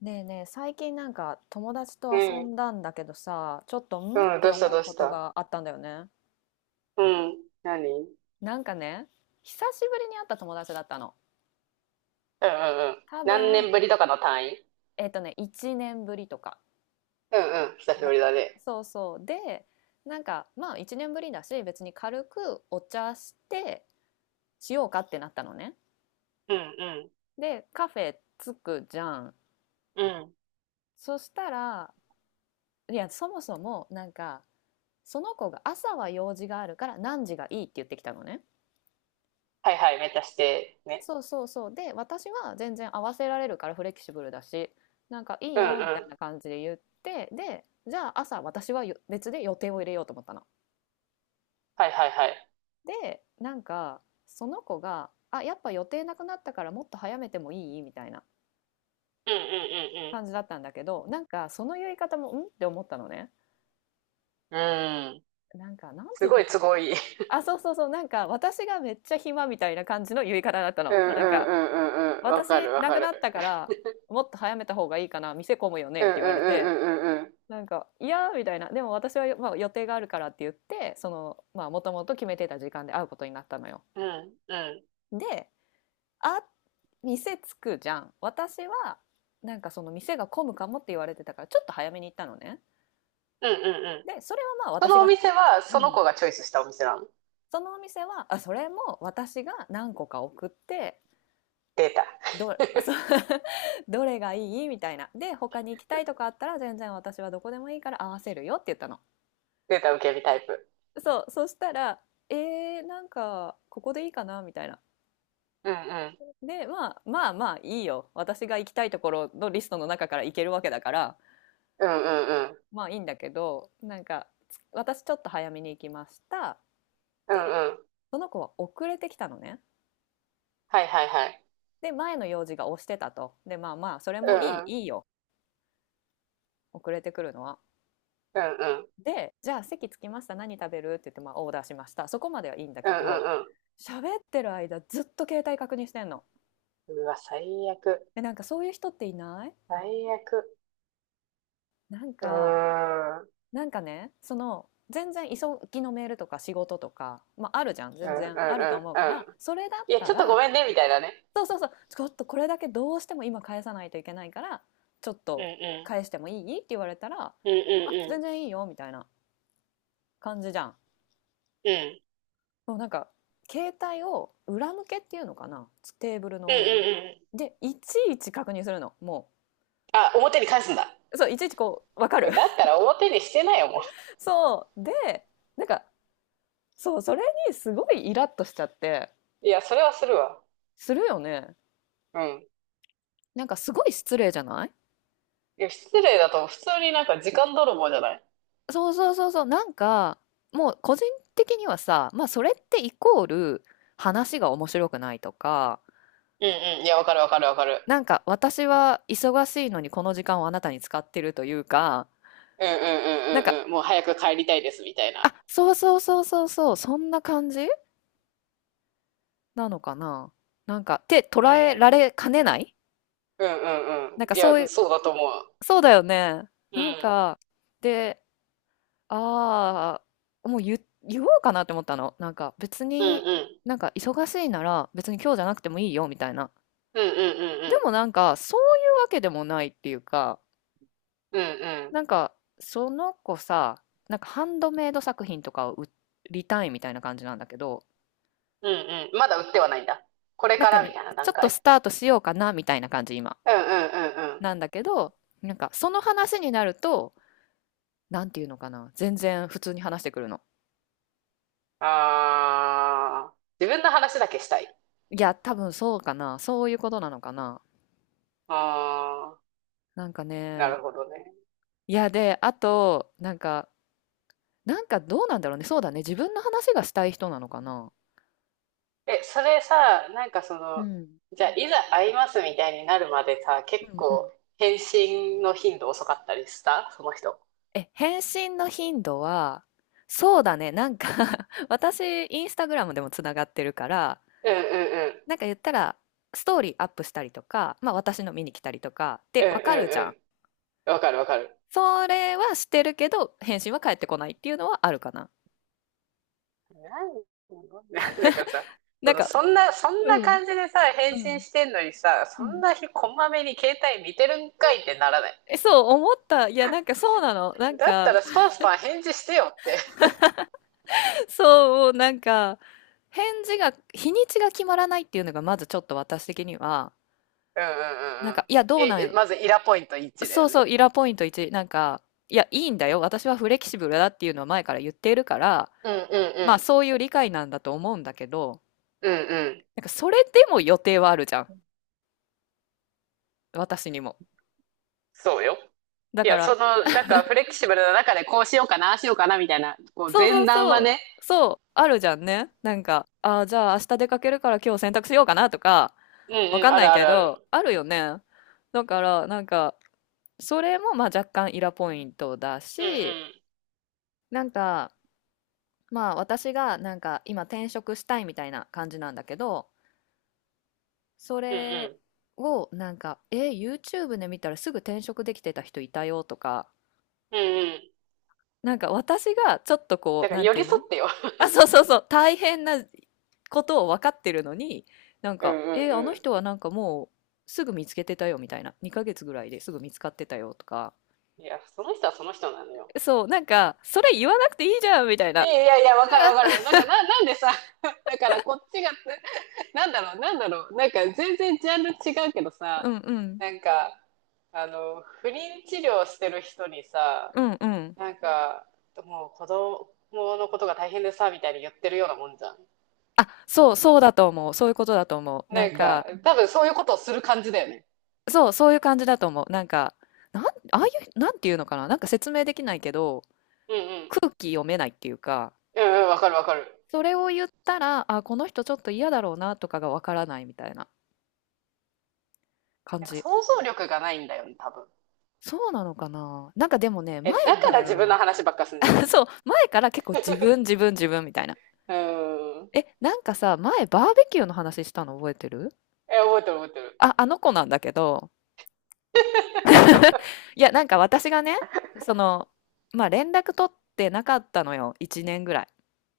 ねえねえ、最近友達うと遊ん。んだんだけどさ、ちょっとんっうん。てどうした思うどうこしとた。があったんだよね。うん。何？うんなんかね、久しぶりに会った友達だったの。うんうん。多何分、年ぶりとかの単位？1年ぶりとかうんうん。久しぶだ。りだね。そうそう。で、なんかまあ1年ぶりだし、別に軽くお茶してしようかってなったのね。うんで、カフェ着くじゃん。うん。うん。そしたら、いや、そもそもその子が朝は用事があるから何時がいいって言ってきたのね。はいはい。めっちゃして。ね。そうそうそう。で、私は全然合わせられるからフレキシブルだし、なんかいいうんよみたいうなん。感じで言って、で、じゃあ朝私はよ別で予定を入れようと思ったの。はいはいはい。で、なんかその子が、あ、やっぱ予定なくなったからもっと早めてもいいみたいなうんうん感じだったんだけど、なんかその言い方もんって思ったのね。うんうん。うん。なんかなんてす言っごてたいかすごいい。な。あ、そうそうそう。なんか私がめっちゃ暇みたいな感じの言い方だったうの。んうなんんかうんうんうん。わ私かるわなかくる。なったからもっと早めた方がいいかな、店混むよねっうんうてん言われて。うんうんうんうん。なんか「いや」みたいな、でも私は、まあ、予定があるからって言って、そのまあもともと決めてた時間で会うことになったのよ。うんうんで、あ、店着くじゃん。私はなんかその店が混むかもって言われてたからちょっと早めに行ったのね。うんうん。でそれはまあそ私のおが、店は、うそのん、子がチョイスしたお店なの？そのお店は、あ、それも私が何個か送って、データ。どそ う、どれがいいみたいな、で他に行きたいとかあったら全然私はどこでもいいから合わせるよって言ったの。データ受け身タイプ。そう、そしたら、なんか、ここでいいかなみたいな。うんうん。で、まあ、まあまあいいよ。私が行きたいところのリストの中から行けるわけだから、うんうんうん。まあいいんだけど、なんか、私ちょっと早めに行きました。うで、んうん。その子は遅れてきたのね。はいはいはい。で、前の用事が押してたと。で、まあまあ、それうもいい、んいいよ。遅れてくるのは。うんうん。で、じゃあ席着きました。何食べるって言って、まあオーダーしました。そこまではいいんだうんけうど、んう喋ってる間ずっと携帯確認してんの。ん。うわ、最悪。で、なんかそういう人っていない？最悪。なんうか、ーん。なんかね、その全然急ぎのメールとか仕事とか、まあ、あるじゃん、うん全うん然あると思ううかんうらん。それだっいや、たちょっとごら、めんね、みたいなね。そうそうそう、ちょっとこれだけどうしても今返さないといけないからちょっうんとう返ん。してもいいって言われたら、うんうんあ、う全ん。然いいよみたいな感じじゃん。うん。もうなんか携帯を裏向けっていうのかな、テーブルうんのうん上に。うん。でいちいち確認するのも、あ、表に返すんだ。う、そう、いちいちこう、わかもる？ うだったら表にしてないよ、もう。そうで、なんかそう、それにすごいイラッとしちゃって。いや、それはするわ。するよね。うん。なんかすごい失礼じゃない？いや、失礼だと、普通になんか時間泥棒じゃない？そうそうそうそう、なんか、もう個人的にはさ、まあそれってイコール話が面白くないとか、うんうん。いや、わかるわかるわかる。なんか私は忙しいのにこの時間をあなたに使ってるというか、うんうんうんなんか、うんうん。もう早く帰りたいです、みたいな。あ、そうそうそうそうそう、そんな感じなのかな。なんか、ってう捉えらん。れかねない。うんうんなんうかん。いそういや、う、そうだと思う。そうだよね。うなんん。か、で、あもう言おうかなって思ったの。なんか別うんうに、え、ん。なんか忙しいなら別に今日じゃなくてもいいよみたいな。うんでうんもなんかそういうわけでもないっていうか、うんうん。うんうん。なんかその子さ、なんかハンドメイド作品とかを売りたいみたいな感じなんだけど、うんうん。まだ売ってはないんだ。これなんかからみね、たいなちょ段っとス階。タートしようかなみたいな感じ今。うんうんうんうなんん。だけど、なんかその話になると、なんていうのかな、全然普通に話してくるの。ああ、自分の話だけしたい。いや、多分そうかな、そういうことなのかな。ああ、なんかなね、るほどね。いや、で、あと、なんか、なんかどうなんだろうね。そうだね。自分の話がしたい人なのかな。え、それさ、なんかそうの、ん。じゃあ、いざ会いますみたいになるまでさ、う結んうん。構、返信の頻度遅かったりしたその人？え、返信の頻度は、そうだね。なんか 私、インスタグラムでもつながってるから、うんうんうん。なんか言ったら、ストーリーアップしたりとか、まあ私の見に来たりとか、うで、んうわかるじんゃん。うん。わかるわかる。それはしてるけど、返信は返ってこないっていうのはあるかな。なん、なだからさ、なそんの、か、そんな、そんうなん、感じでさ、返う信ん、してんのにさ、うそんん。な日こまめに携帯見てるんかいってならない？え、そう、思った。いや、なんかそうなの。なんだったか、らスパンスパン返事してよって。そう、なんか、返事が、日にちが決まらないっていうのが、まずちょっと私的には、うんうんなんうんうか、ん。いや、どうなえ、ん、まずイラポイント1だそようそね。う、イラポイント1、なんか、いや、いいんだよ、私はフレキシブルだっていうのは前から言っているから、うんまあ、うんそういう理解なんだと思うんだけど、うん。うんうん。なんか、それでも予定はあるじゃん、私にも。そうよ。だいかや、そら、の、なんかフレキシブルな中でこうしようかな、ああしようかなみたいな、こうそうそ前う段そはう、ね。そう、あるじゃんね。なんか、ああ、じゃあ明日出かけるから今日洗濯しようかなとか、うわんうん、かんあなるいあけるあど、る。あるよね。だから、なんか、それもまあ若干イラポイントだうんうし、ん。なんかまあ私がなんか今転職したいみたいな感じなんだけど、そうんうれん。をなんか、え、YouTube で見たらすぐ転職できてた人いたよとか、うんうん。なんか私がちょっとこだう、からなん寄ていりう添の？ ってよ。あ、そうそうそう、大変なことを分かってるのに、なんうんか、うえ、あのんう人はなんかもうすぐ見つけてたよみたいな、2ヶ月ぐらいですぐ見つかってたよとか、ん。いや、その人はその人なのよ。そう、なんか、それ言わなくていいじゃんみたいいな。やいやいや、わかるわかる。だからな、なんでさ、だからこっちが、なんだろう、なんだろう、なんか全然ジャンル違うけどうさ、んうん。なんか、あの、不妊治療してる人にさ、うんうん。なんか、もう子供のことが大変でさ、みたいに言ってるようなもんじゃん。あ、そう、そうだと思う。そういうことだと思う。ななんんか、か、多分そういうことをする感じだよね。そう、そういう感じだと思う。なんか、ああいう、なんていうのかな。なんか説明できないけど、うんうん。空気読めないっていうか、うんうん、わかるわかる。それを言ったら、あ、この人ちょっと嫌だろうなとかがわからないみたいな感なんかじ。想像力がないんだよね、多分。そうなのかな。なんかでもね、前え、だかからら、自分の話ばっかすんじゃな いの？ そう、前から結構自分みたいな。うーん。え、なんかさ、前バーベキューの話したの覚えてる？え、覚えてる覚えてる。あ、あの子なんだけど、いや、なんか私がね、その、まあ連絡取ってなかったのよ。1年ぐら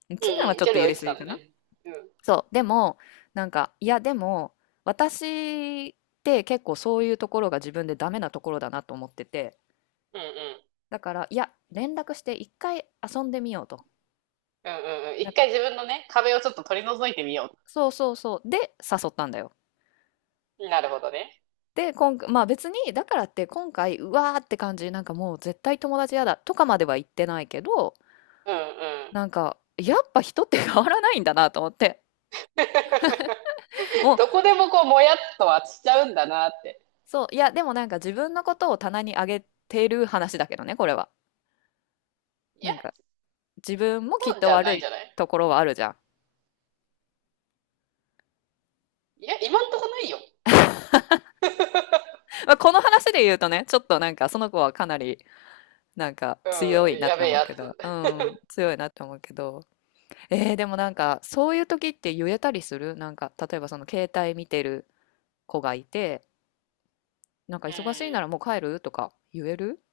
い。う1年はんうん、ちょっ距と離を言置いいてすたぎのかな。ね。うん。うんそう。でも、なんか、いや、でも、私って結構そういうところが自分でダメなところだなと思ってて。うん。だから、いや、連絡して一回遊んでみようと。うんうんうん。なん一か、回自分のね、壁をちょっと取り除いてみよそうそうそう。で、誘ったんだよ。う。なるほどね。で、今回、まあ別に、だからって今回、うわーって感じ、なんかもう絶対友達嫌だとかまでは言ってないけど、うんうん。なんか、やっぱ人って変わらないんだなと思って。もどう、こでもこう、もやっとはしちゃうんだなって。そう、いや、でもなんか自分のことを棚に上げてる話だけどね、これは。いや、なんか、自分もきっそうじとゃない悪んじいゃない？ところはあるじゃん。いや、今んとこないよ。まあ、この話で言うとね、ちょっとなんか、その子はかなり、なんか、う強いん、なっやてべえ思うやけど、うつ。ん、強いなって思うけど。でもなんか、そういう時って言えたりする、なんか、例えばその携帯見てる子がいて、なんかう忙しいなん。らもう帰るとか言える。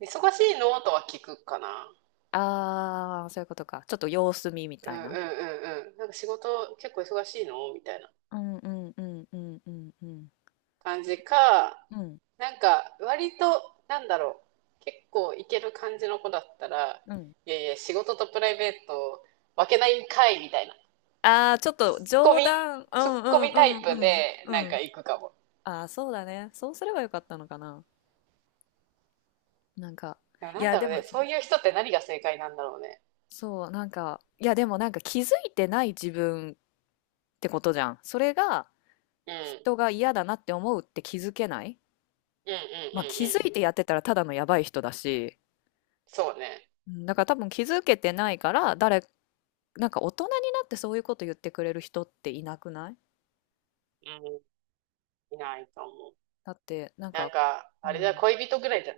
忙しいのとは聞くかな。あー、そういうことか。ちょっと様子見みうたいんうんうな。んうん。なんか仕事結構忙しいの、みたいな。うんうんうんうんうんうん。感じか、うん。なんか割と、なんだろう、結構いける感じの子だったら、うん。いやいや、仕事とプライベート分けないんかいみたいな、ああ、ちょっツッとコ冗ミ、談。うツッんコうミタイんうプんうん。でうなんん。か行くかも。ああ、そうだね。そうすればよかったのかな。なんか、でもいなんや、だでろうも、ね、そういう人って何が正解なんだろうね。そう、なんか、いや、でもなんか気づいてない自分ってことじゃん。それがうん、う人が嫌だなって思うって気づけない。ん、うん、うん、まあ気うづん。いてやってたらただのやばい人だし、そうね。うん、だから多分気づけてないから、誰、なんか大人になってそういうこと言ってくれる人っていなくない？うん、いないと思う。だって、なんなんか、か、うあれだ、ん。恋人ぐらいじゃん。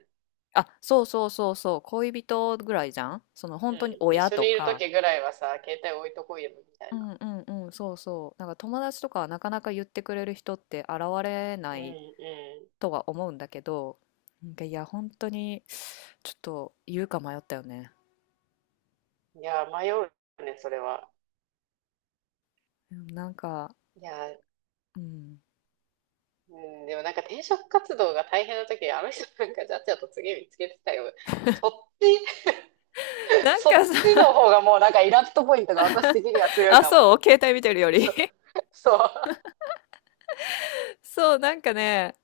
あ、そうそうそうそう、恋人ぐらいじゃん、そのう本当にん、一親緒とにいるか。時ぐらいはさ、携帯置いとこうよみたういな。んうんうん、そうそう。なんか友達とかはなかなか言ってくれる人って現れうなん、いうとは思うんだけど、なんかいや、本当にちょっと言うか迷ったよね。ん。いや、迷うね、それは。うん、なんか、いやー、うん。うん、でもなんか転職活動が大変な時、あの人なんかじゃっちゃと次見つけてたよ。そっち、なんそっかちのさ、方がもうなんかイラッとポイントが私的には 強いあ、かも。そう、携帯見てるより。 そう。そう。そう、なんかね、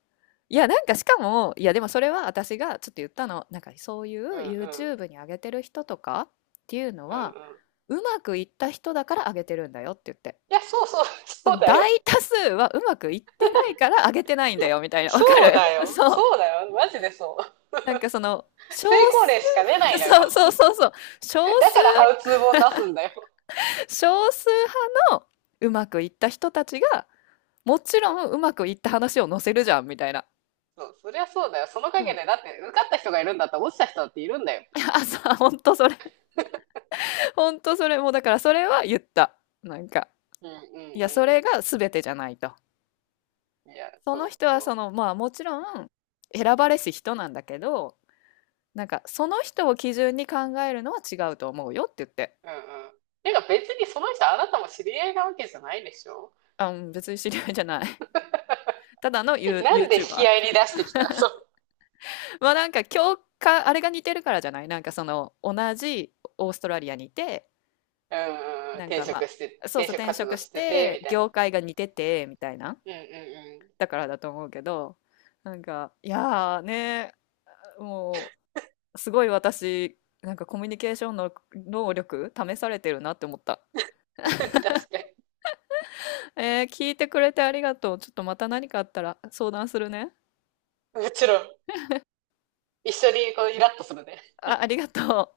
いや、なんかしかも、いや、でもそれは私がちょっと言ったの。なんかそういうんう うん。YouTube に上げてる人とかっていうのうんうは、ん。うまくいった人だから上げてるんだよって言って。いや、そうそう、そそうのだよ。大多数はうまくいってないから上げてないんだよみたいな。わそかうる？ だ よ。そう。そうだよ。マジでそう。なんかその、少成功例しか出な数。 いのそうよ。そうそうそう。少だ数、からハウツー本出すんだよ。少数派のうまくいった人たちが、もちそう。ろんうまくいった話を載せるじゃんみたいな。そう。そりゃそうだよ。そのそ陰う。で、だって受かった人がいるんだったら落ちた人だっているんだよ。あ、そう、本当それ。ほんとそれ、もうだからそれは言った。なんか、うんういや、それんが全てじゃないと。うん。いや、そそのう人はそそう。の、まあもちろん選ばれし人なんだけど、なんかその人を基準に考えるのは違うと思うよって言って。うんうん。てか別にその人あなたも知り合いなわけじゃないでしょ？ あ、うん、別に知り合いじゃない。ただのユ ー、なんで引き合いに出し YouTuber。てきた？ そう。まあなんか共感、あれが似てるからじゃない？なんかその同じオーストラリアにいて、うんうん。なん転かま職して、あ、そう転そう、職転活職動ししてて、て、みたいな。業界が似てて、みたいな。うんうんうん。だからだと思うけど、なんか、いやーね、もう、すごい私、なんかコミュニケーションの能力試されてるなって思った。確かに。えー、聞いてくれてありがとう。ちょっとまた何かあったら相談するね。もちろん。一緒にこうイラッとするね。あ、ありがとう。